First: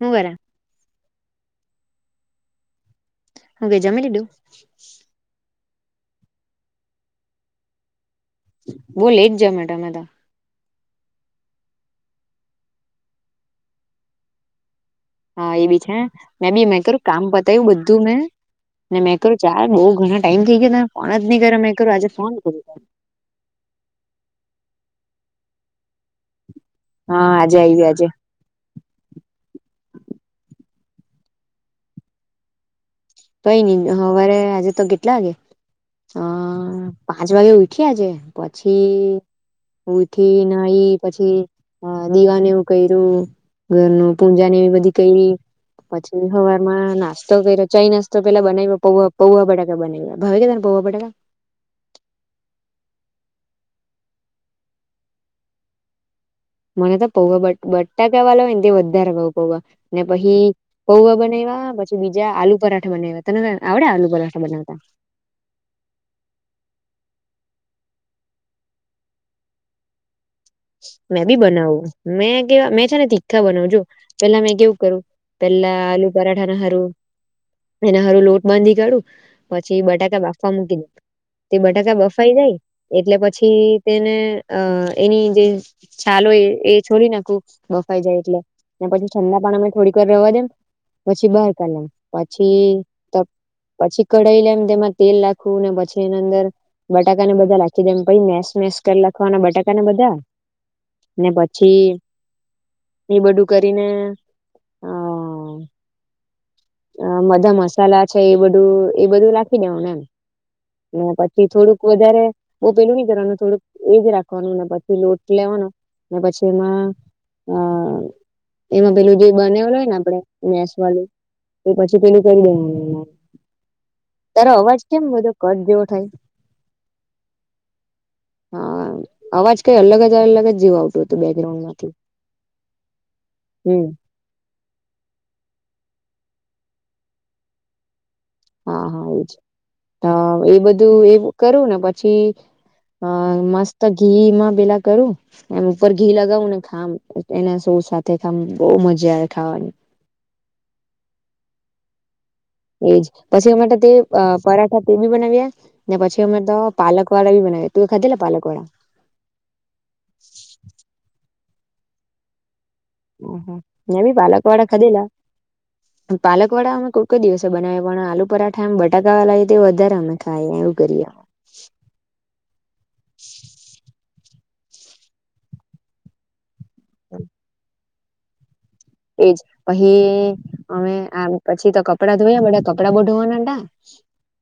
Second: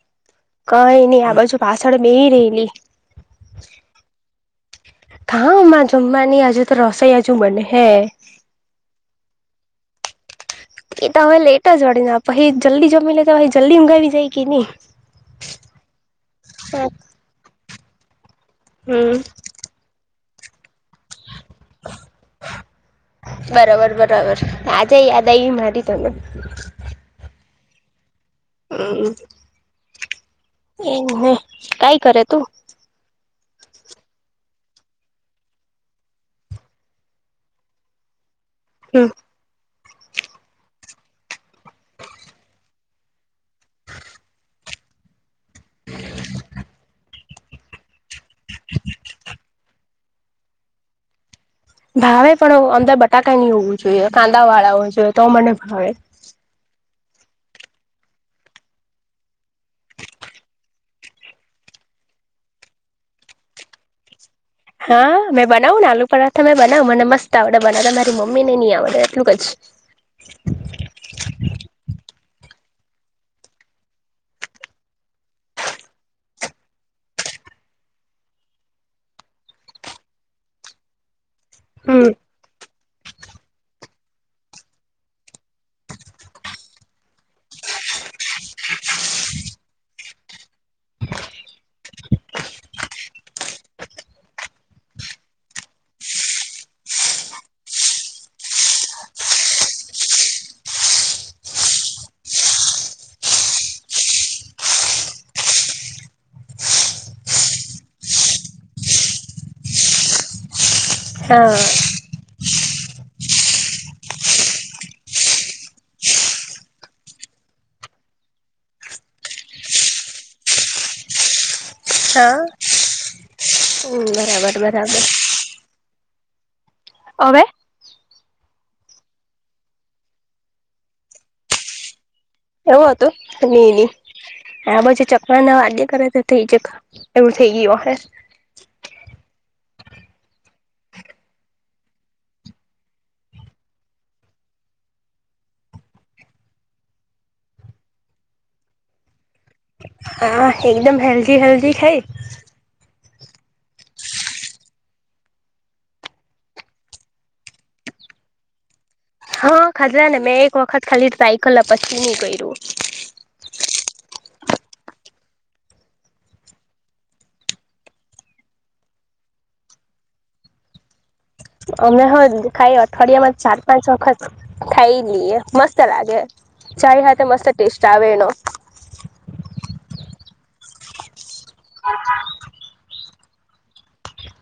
હું કરા કંઈ નઈ આ બાજુ પાછળ બેહી રેહેલી હુ કે જમી લીધું? જમા ની હજુ તો રસોઈ જ હજુ બનેહે બો લેટ જમે તમે તો એ તો હવે લેટ જ વળીના પહી જલ્દી જમી લય તો જલ્દી ઊંઘ આવી જાય કે ની હા એ બી છે મે બી મે કર્યું કામ બતાવ્યું બધું મેં અને મેં હમ કહ્યું ચાલ બઉુ ઘણા ટાઈમ થઈ ગયો તને ફોન જ નહી કરે મેં કરું આજે ફોન કર બરોબર બરોબર આજે યાદ આવી મારી તને? મજા આવી આજે હમ. એમ કંઈ કરે તું? કંઈ નઈ સવારે આજે તો કેટલા વાગે હ. ‌.... પાંચ વાગે ઉઠી આજે હમ પછી ઊઠી, નાહી પછી દીવાને એવું કર્યું ઘરનું પૂજા ને એવી બધી કઈ પછી હવામાં નાસ્તો કર ચઇનાસ તો પેલા બનાવી પૌ પૌવા બટાકા બનાવી્યા ભવે કે તને પૌવા બટાકા ભાવે પણ અમંદર બટાકા નની હોવું જોઈએ કાંદા વાળા હો જોઈએ તો મને ભાવે મને તો પૌવા બ બટા કેવા લ હોય ને તે વધારે ભઉ પૌવા ને પછી પૌવા બનાવવા પછી બીજા આલુ પરાઠા બનાવ્યા તને આવડે આલુ પરાઠા બનાવતા હા મેં બનાવને આલુ પરાઠા મેં બનાવ મને મસ્ત ડે બનાવતા મારી મમ્મી ને નહી આવડે એટલું ક જ મેં બી બનાવું મે કે મેં છે ને તીખા બનાવજો પેલા મેં કેવું કરું પેલા આલુ પરાઠના હારું એના હારું લોટ બાંધી કાઢું પછી બટાકા બાફવા મૂકી દે તે બટાકા હમ બફાઈ જાય એટલે પછી તેને અ એની જે છાલ હોય એ છોડી નાખું બફાઈ જાય એટલે પછી ઠંડા પા અમે થોડીક વાર રવા દમ પછી બાર કલેમ પછી પછી કઢાઈ લે એમ તેમાં તેલ લખવું ને પછી એની અંદર બટાકાને બધા લખી દમ પ મેસ મેસ કરી લખવાના બટાકાને બધા પછી એ બધું કરીને અ અ મધા મસાલા છે એ બધું એ બધું લખી દેવને એમ પછી હા થોડુંક વધારે બ પેલું નહી કરવાનું થોડુંક એજ રાખવાનું ને પછી લોટ લેવાનો ને પછી એમાં હા એમાં પેલું જે બનેલ હોય ને આપડે મેસ વાળું તો પછી પનું કરી હા દેવાનું હમ તારો બરાબર અવાજ બરાબર કેમ બધો કટ જેવો થાય ઓવે. હા અવાજ કઈ અલગ જ અલગ જ જેવું આવતું હતું બેકગ્રાઉન્ડ માંથી એવો હતો નહી હમ નહી આ પછી ચકલા ના વાગ્ય કરે થઈ જ એવું થઈ ગયું હ હા હા એજ એ બધું એવું કરું ને પછી અ મસ્ત ઘીમાં પેલા કરું એમ ઉપર ઘી લગાવું ને ખામ એના સાથે બહ મજા આવે ખાવાની હા એકદમ હેલ્જી હેલ્જી ખાય એજ પછી અમારે તો તે પરાઠા તે બી બનાવ્યા ને પછી અમે તો પાલક વાળા બી બનાવ ત ખદલા પાલકોોડા હા ખાજરા ને મેં એક વખત ખાલી સાઈકલ પછી નું કર્યું મેં બી પાલક વાળા ખાધેલા પાલક વાળા અમે કોઈક દિવસે બનાવી પણ આલુ પરાઠા એમ બટાકા વાળા વધારે અમે ખાયએ નું કરિયા અમે હ ખાઈ અઠવાડિયામાં ચાર પાંચ વખત ખાઈ લઈએ મસ્ત લાગે ચાય હ મસ્ત ટેસ્ટ આવે એનો એજ પહી અમે આમ પછી તો કપડા ધોયા બઘા કપડા બ ધોવાનાજ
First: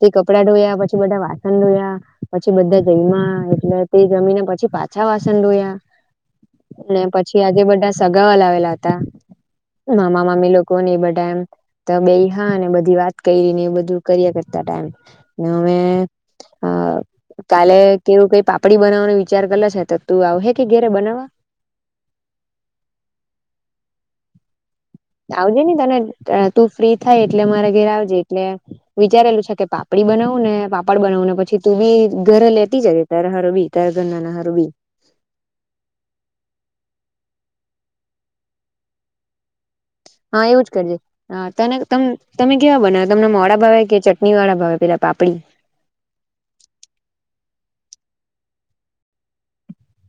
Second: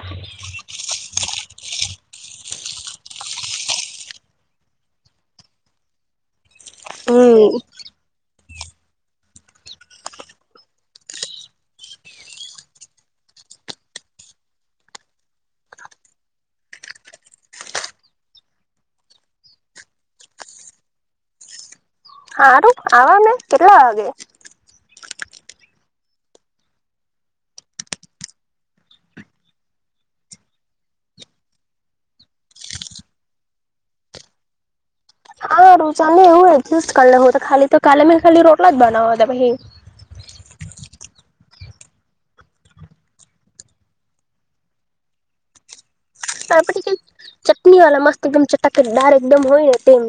તે કપડાં ધોયા પછી બધા વાસણ ધોયા પછી બધા જમ્યા એટલે તે જમીને પછી પા પાછા વાસન ધોયા [inaudible] ને પછી હમ આજે બધા સગાવાલા આવેલા હતા [inaudible] મામા મામી લોકો ને એ બધા એમ તો બેહ્ય બધી વાત કરી ને એ બધું કર્યા કરતા તા એમ ને હવે હ કાલે કેવું કઈ પાપડી બનાવવાનો વિચાર કરલો છે તો તું આવ હે કે ઘેરે બનાવવા હારું આવા મે કેટલા વાગે આવજે નને તને તું ફ્રી થાય એટલે મારા ઘરે આવજે એટલે વિચારેલું છે કે પાપડી બનાવું ને પાપડ બનાવું ને પછી તું બી ઘર લેતી જજે તારા હારું બી તારા ઘરના ના હારું બી હારુ ચાલે ને એવું એડજસ્ત કરલે હુ તો કાલે મેં ખાલી રોટલા જ બનાવા તે પહી હા એવું જ કરજે હા તને તમે કેવા બનાવ તમને મોડા ભાવે કે ચટણી વાળા ભાવે પેલા પાપડી પાપડી કે ચટણી વાળ મસ્ત એકદમ ચટાકેટદાર એકદમ હોય ને તેવું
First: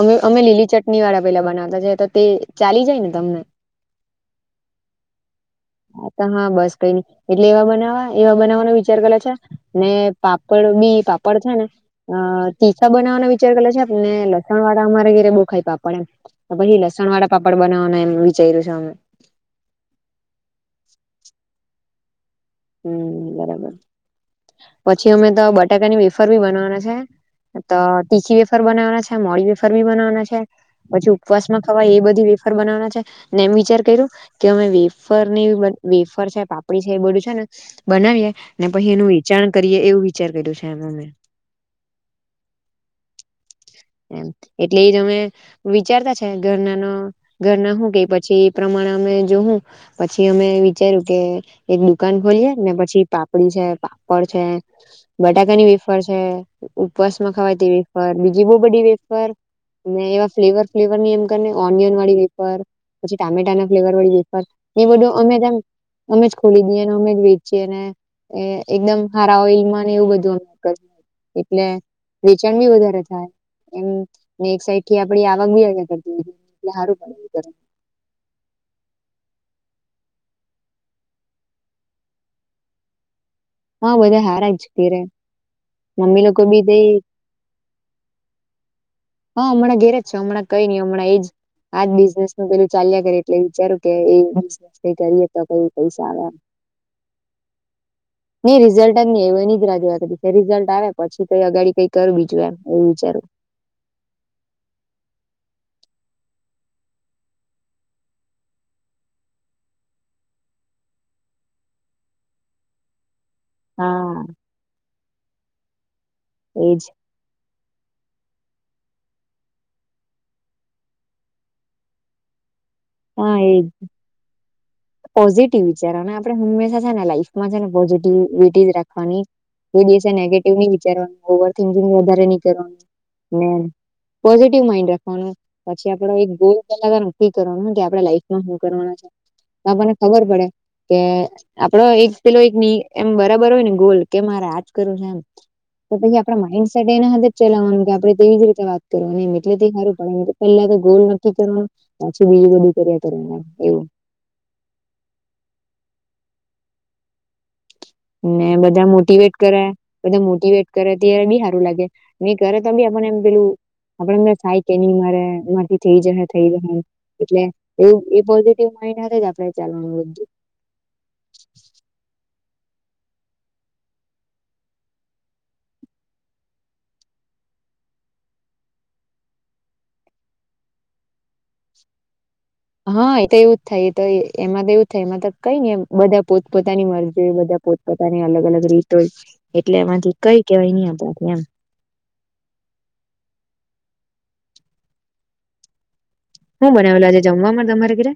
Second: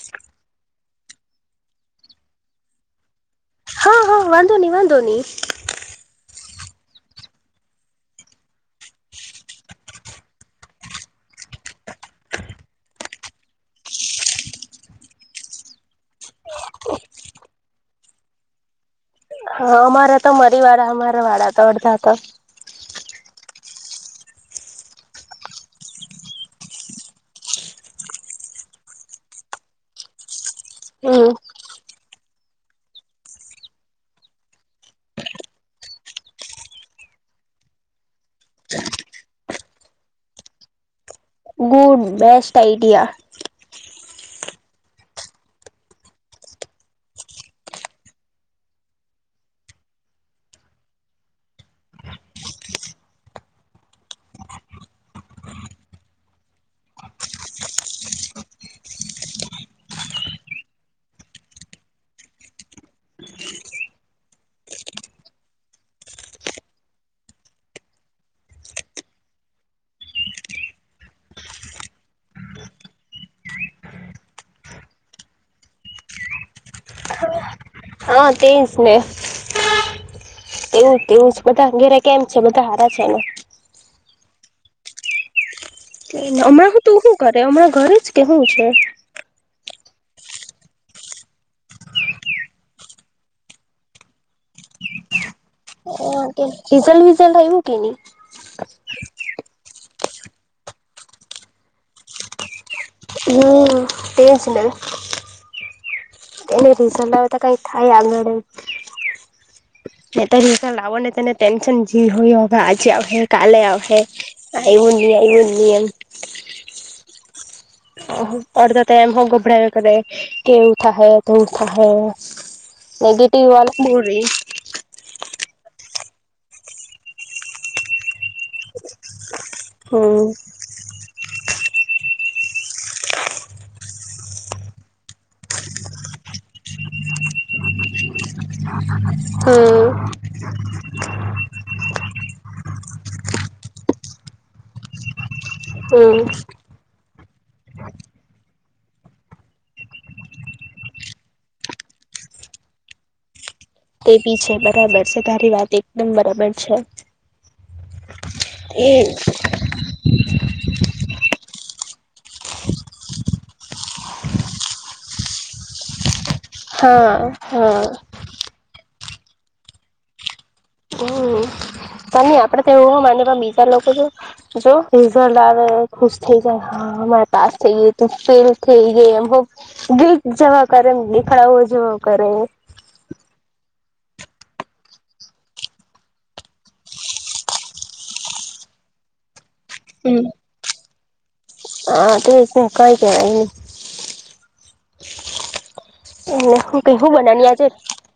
અમે અમે લીલી ચટણી વાળા પેલા બનાવતા છે તો તે ચાલી જાય ને? તમને હા હા વાંધો નહી વાંધો નહી. હા હા, બસ કઈ નઈ એટલે એવા બનાવવા એવા બનાવવાનો વિચાર કર છે ને પાપડ બી પાપડ છે ને અહ તીખા બનાવવાનો વિચાર કરેલા છે એમને લસણ વાળા અમારે ઘેરે બો ખાય પાપડ. પછી લસણ વાળા પાપડ બનાવવાના એમ વિચાર્યું છે અમે. હા, અમારા તો મરી વાળા અમારા વાળા તો અડધા તો. હમ્મ, બરાબર પછી અમે તો બટાકા ની વેફર ભી બનવાના છે. તો તીખી વેફાર બનાવવાના છે મોડી વેફાર બી બનાવાના છે પછી હમ ઉપવાસમાં ખવાએ એ બધી વેફર બનાવાના છે ને એમ વિચાર કર્યું કે અમે વેફર ની વેફર છે પાપડી છે એ બધું છે ને બનાવીએ ને પછી એનું વેચાણ કરીએ એવું વિચાર કર્યું છે એમ અમે. બહુ બેસ્ટ આઈડિયા. એમ એટલે એજ અમે વિચારતા છે ઘરના ન ઘરના શું કે પછી એ પ્રમાણ ને અમે જોવું પછી અમે વિચાર્યું કે એક દુકાન ખોલીયએ ને પછી પાપડી છે પાપડ છે બટાકા ની વિફર છે ઉપવાસ માં ખવાયતી વિફર બીજી બહુ બધી વેફર અને એવા ફ્લેવર ફ્વર ની એમ ઓનિયન વાળી વેફર પછી ટામેટા ના ફ્લેવર વળી વેફર એ બધું અમે અમે જ ખોલી દઈએ ને અમે જ વેચીએ ને એ એકદમ હારા ઓઇલ ને એવું બધું અહ કર એટલે વેચાણ બી વધારે થાય. એમ ને એક સાઈડ થી આપડી આવક બી આવે કરતી એ હારું કરે હા, તેઈ જ ને. એવું તેવું બધા અંગેરા કેમ છે બધા હારા છે એને. હા બધા હારાજ તેરે. તે હમણાં તું હું કરે હમણાં ઘરે જ કે તે હું છે. હા હમણાં ઘેરે જ છે હમણાં કઈ નહી નઈ હમણાં એ જ આજ બિઝનેસું પેલું ચાલ્યા કરે એટલે વિચારું કે એ બિઝનેસ બી કરીએ તાકા એ બી સારા રિઝલ્ટ વિઝલ્ટ આવ્યું કે નહી નહીં રિસલ્ટ અજ નહીં આયુ એ નીદરા જો રિઝલ્ટ આવે પછી કઈ અગાડી કઈ કરવી જોઈએ એમ. એવું વિચારું હમ્મ, તેજ ને. અને રિસલ્ટ આવે તો કઈક થાય આગાંડે. ત લાવો ને તેને ટેન્શન જે હોય હવે આજે હવે કાલે આવ હે હા આઈ હલી આઈ હલી એમ. એ જ તો હું અર્ધા તો એમ હ ગભરા કરે કે ઉઠા હે તો ઉઠા હે. હા એ નનેગટિવવાલા બોરી ટી વિચારવાના. આપણે હંમેશા છે ને લાઈફમાં છે ને પોઝિટ ટીવીટી રાખવાની એ ડે હમ નેગેટિવ ન વિચારવાનું. ઓવરિકિંગ વધારે નહી કરવાનું. મે પોઝિટિવ માઈન્ડ રાખવાનો. પછી આપડો એક ગોલ લવાનો નક્કી કરવાનોને કે આપડે લાઈફમાં શું કરવાના છે. તો આપણને ખબર પડે કે આપડો એક પેલો એક ની એમ બરાબર હોય ને ગોલ કે મારે આજ કરું છે એમ તો પછી હમ આપડા માઈન્ડસેટ એના હ જ ચલાવાનું. કે આપણેે તેવી જ રીતે વાત કરવાની. ને એ [unintelligible] પહેલા ગોલ નક્કી કરવા, પછી બીજું બધું કર્યા કરવાનું એમ તે તમે છે ને બધા એ મોટીવેટ કરે, બધા મોટીવેટ કરે, તે બી હા લાગે, નહી કરે તો બી આપને એમ પેલું, આપડેને થાય કે નહી મારે મારથી થઈ જહે થઈ ગહે. હા એટલે હા એવું એ પોઝિટિવ માઈન્ડ હાતેજ આપણેે ચાલવાનું બધું તોહો મને પણ બીજા લોકો જો રિઝલ્ટ આવે ખુશ થઈ જાય હા મારા પા તો ફેલ થઈ જ એમ [unintelligible] હા એ તો એવું જ થાય. તો એમાં તો એવું થાય એમાં તો. કઈ ને બધા પોત પોતાની મરજી હો બધા પોતપોતાની અલગ અલગ રીતો હોય. એટલે એમાંથી હમ કઈ કેવાય નહી આપણાથી એમ હા એ તો કઈ કેવાય નહી એટલે હું કઈ બનાવેલું હુ બનાની આજે જમવામાં તમારે ઘરે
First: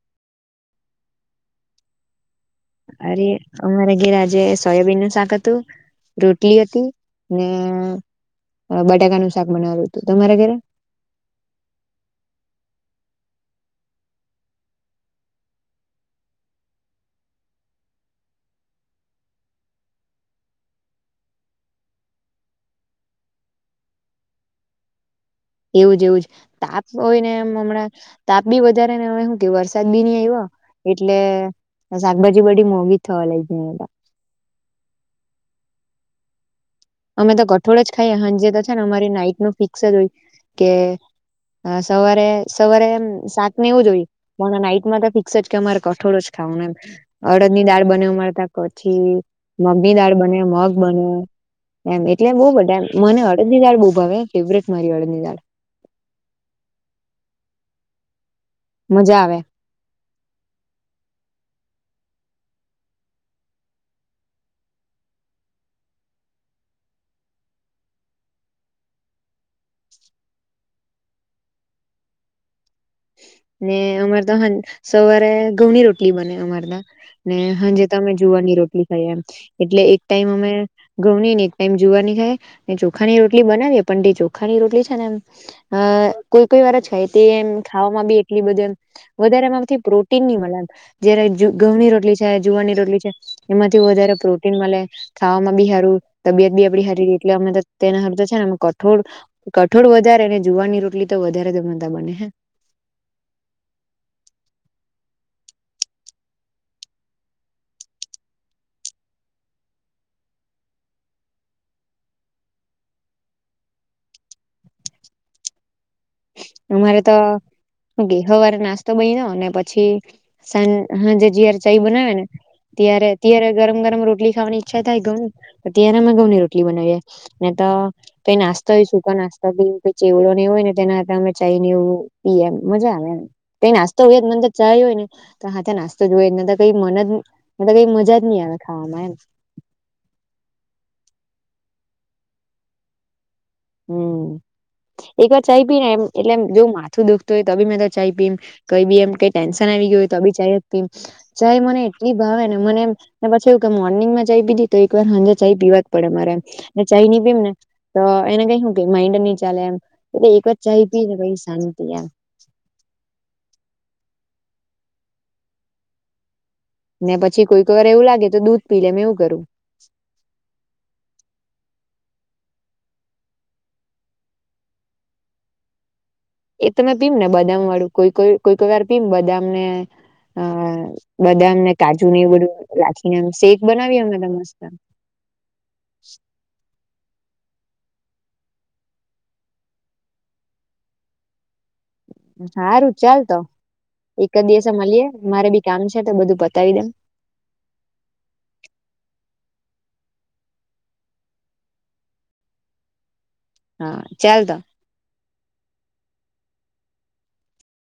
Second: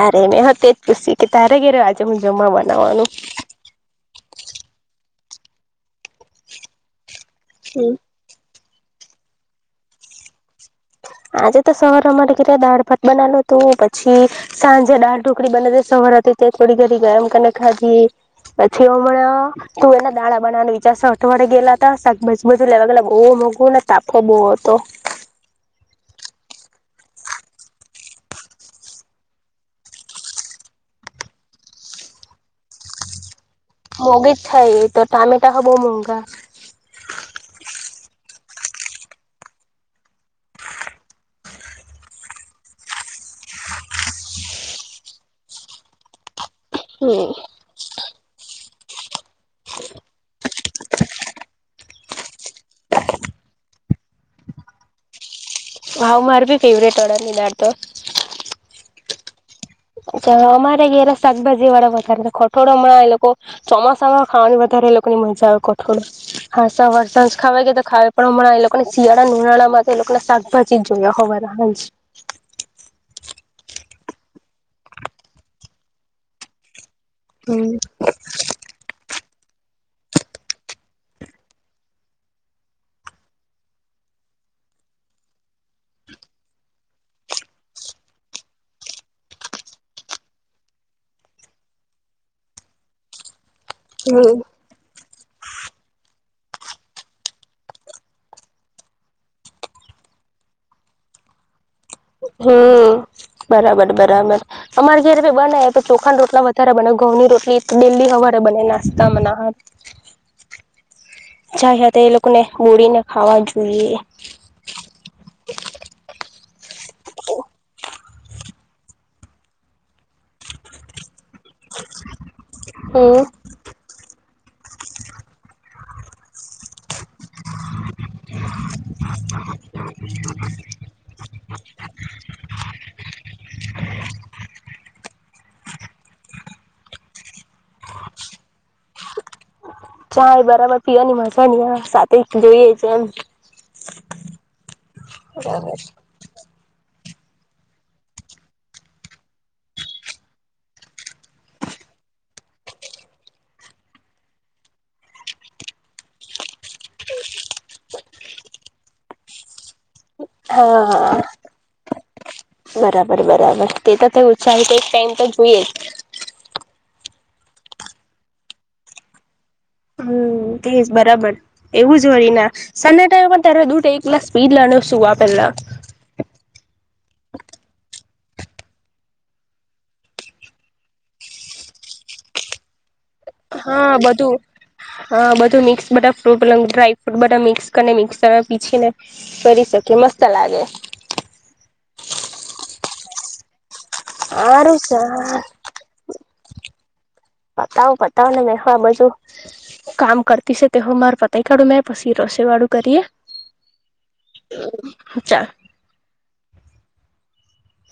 આ [unintelligible] તારગીર અરે અમારે ઘેર આ જે સોયાબીન નું શાક હતું, રોટલી હતી, ને બટાકાનું શાક બનાવેલુ હતું. તમારે ઘરે? આજે તો સવાર અમારે ઘરે દાળભાત બનાવેલુ. તું પછી સાંજે દાળ ઢોકળી બનવી. સા રાતીતે થોડી ઘડી [unintelligible] પછી હમણા તુંવેરના દાળા બનાવાનું વિચારશે. અઠવાડે ગેલા હતા શાકભાજ બધુ લેવા મોંઘુ ને તાપહે બહુ હતો એવું જ એવું જ, તાપ હોય ને એમ હમણાં તાપ બી વધારે ને શું કે વરસાદ બી નહી આવ્યો. એટલે શાકભાજી બધી મોંઘી થવા લાગી મોંઘીજ થાય એતો ટામેટા હો બહુ મોંઘા અમે તો કઠોળ જ ખાઈએ હાંજેતો છેને અમારી નાઈટ ન ફિક્સ જ હોય. કે હા સવારે સવારે એમ શાક ને એવુંજ હોય. પણ નાઈટમાં તો ફિક્સજ કે અમારે કઠોળ જ હમ અડદ ની દાળ બનેવા પછી મગનીદાળ બને, મગ બને એમ એટલે બહુબધા મને અળદની દાળ બહુ ભાવે ફેવરેટ મારી અળદની દાળ હા મારાભી ફેવરિટ અડદની દાળતો મજા આવે. અચ્છા, અમારે ઘરે શાકભાજી વાળા વધારે, કઠોળો હમણાં એ લોકો ચોમાસામાં ખાવાની વધારે એ લોકો ની મજા આવે કઠોળ. [unintelligible] ખાવાય કે ખાવ પણ હણા એ લોકોને શિયાળા ઉનાળામાં એ લોકો ના શાકભાજી જોયા હોવાના હોયજ ને અમાર તો હન સવારે ઘઉંની રોટલી બને અમાર તા ને હમ હમ હાંજે તો અમે જોવાની રોટલી ખાઈ એમ એટલે એક ટાઈમ અમે ઘઉની ને એક ટાઈમ જુવાની ખાએ. ચોખાની રોટલી બનાવીએ પણ ચોખાની રોટલી છે ને, એમ અ કોઈ કોઈ વારજ ખાઈએ તેમ ખાવામાં બી એટલી બધી એમ વધારે માંથી પ્રોટીન ની મળે જયારે જુ ઘઉની રોટલી છે જુવા રોટલી છે એમાંથી વધારે પ્રોટીન મળે. ખાવામાં બી હારી. તબિયત બી આપડી હારીરે એટલે અમે તેને સારું તો છે ને કઠોળ કઠોળ વધાર જુવારની રોટલી તો વધારે જમતા બને હ બરાબર બરાબર. અમારે ઘરે ભી બને તો ચોખા ના રોટલા વધારે બને, ઘઉં ની રોટલી એ લી હવારે બને નાસ્તા મના હાર ચાય હાથે તો એ લોકોને બોડીને ખાવા જોઈએ. મારે તો બી હવારે નાસ્તો બની નો ને પછી સાંજ જે જયારે ચાય બનાવે ને ત્યારે હમ ત્યારે ગરમ ગરમ રોટલી ખાવાની ઈચ્છા થાય ઘઉં ત્યારે અમે ઘઉં ની રોટલી બનાવીએ ને તો કઈ નાસ્તા હોય સૂકા નાસ્તા બીઈ ચેવડો નહી હોય ને તા અમે ચાય ને એવું પી એમ મજા આવે એમ કઈ નાસ્તો હો મન તો ચાય હોય ને તો હા ટનનાસ્તો જોયને કઈ મન જ કઈ મજા જ નહી આવે ખાવામાં એમ. ચાય બરાબર પીવાની મજા ની આ સાથે જોઈએ છે એમ. હમ્મ, એક વાર ચાય ભી ને એમ એટલે એમ જો માથું દુખતો હોય તો બી મે તો ચાય પીમ કઈ બી એમ કઈ ટેન્શન આવી ગય હોય તો બી ચાય જ પીમ ભાઈ મને એટલી ભાવે ને મને એમ પછી એવું કે મોર્નિંગમાં ચાઈ પીધી તો એકવાર સાંજે ચાઈ પીવા જ પડે મારે. મેં ચાઈની પીવુ ને તો એને કઈ શું કે માઇન્ડ નહી ચાલે એમ. એટલે એક વાર હા ચાય પી ને પછી શાંતિ હા એમ બરાબર બરાબર તે તો તેવું ચા તો એક ટાઈમ તો જોઈએ જ. ને પછી કોઈક વાર એવું લાગે તો દૂધ પી લે મેં એવું કરું. હમ્મ, તેજ બરાબર. એવું જ જોઈના સાજણા ટાઈનએ તારે દૂધ એક ગ્લાસ પીઈ જ લેવાનું સુવા પેલા. એ તમે પીમ ને બદામ વાળું કોઈ કોઈ કોઈ વાર પીવુ બદામ ને અ બદામ ને કાજુ ને બધું નાખી હા બધું હા બધું મિક્સ બઘા ફ્રૂટ ડ્રાય ફ્રૂટ બઘા મિક્સ ક ને મિક્સરમાં પીછીને કરી શકે મસ્ત લાગે. હારું ચાલ તો. એક જ દિવસે સારું મળીએે સર મારે બી કામ છે તો બધું બતાવી દેવ પતાવ પતાવ ને મેહો આ બધું. કામ કરતી શે તે હો મારુ પતાવી દેવ મે પછી રસોઈવાળું કરીએ. હા ચાલ તો હ ચાલ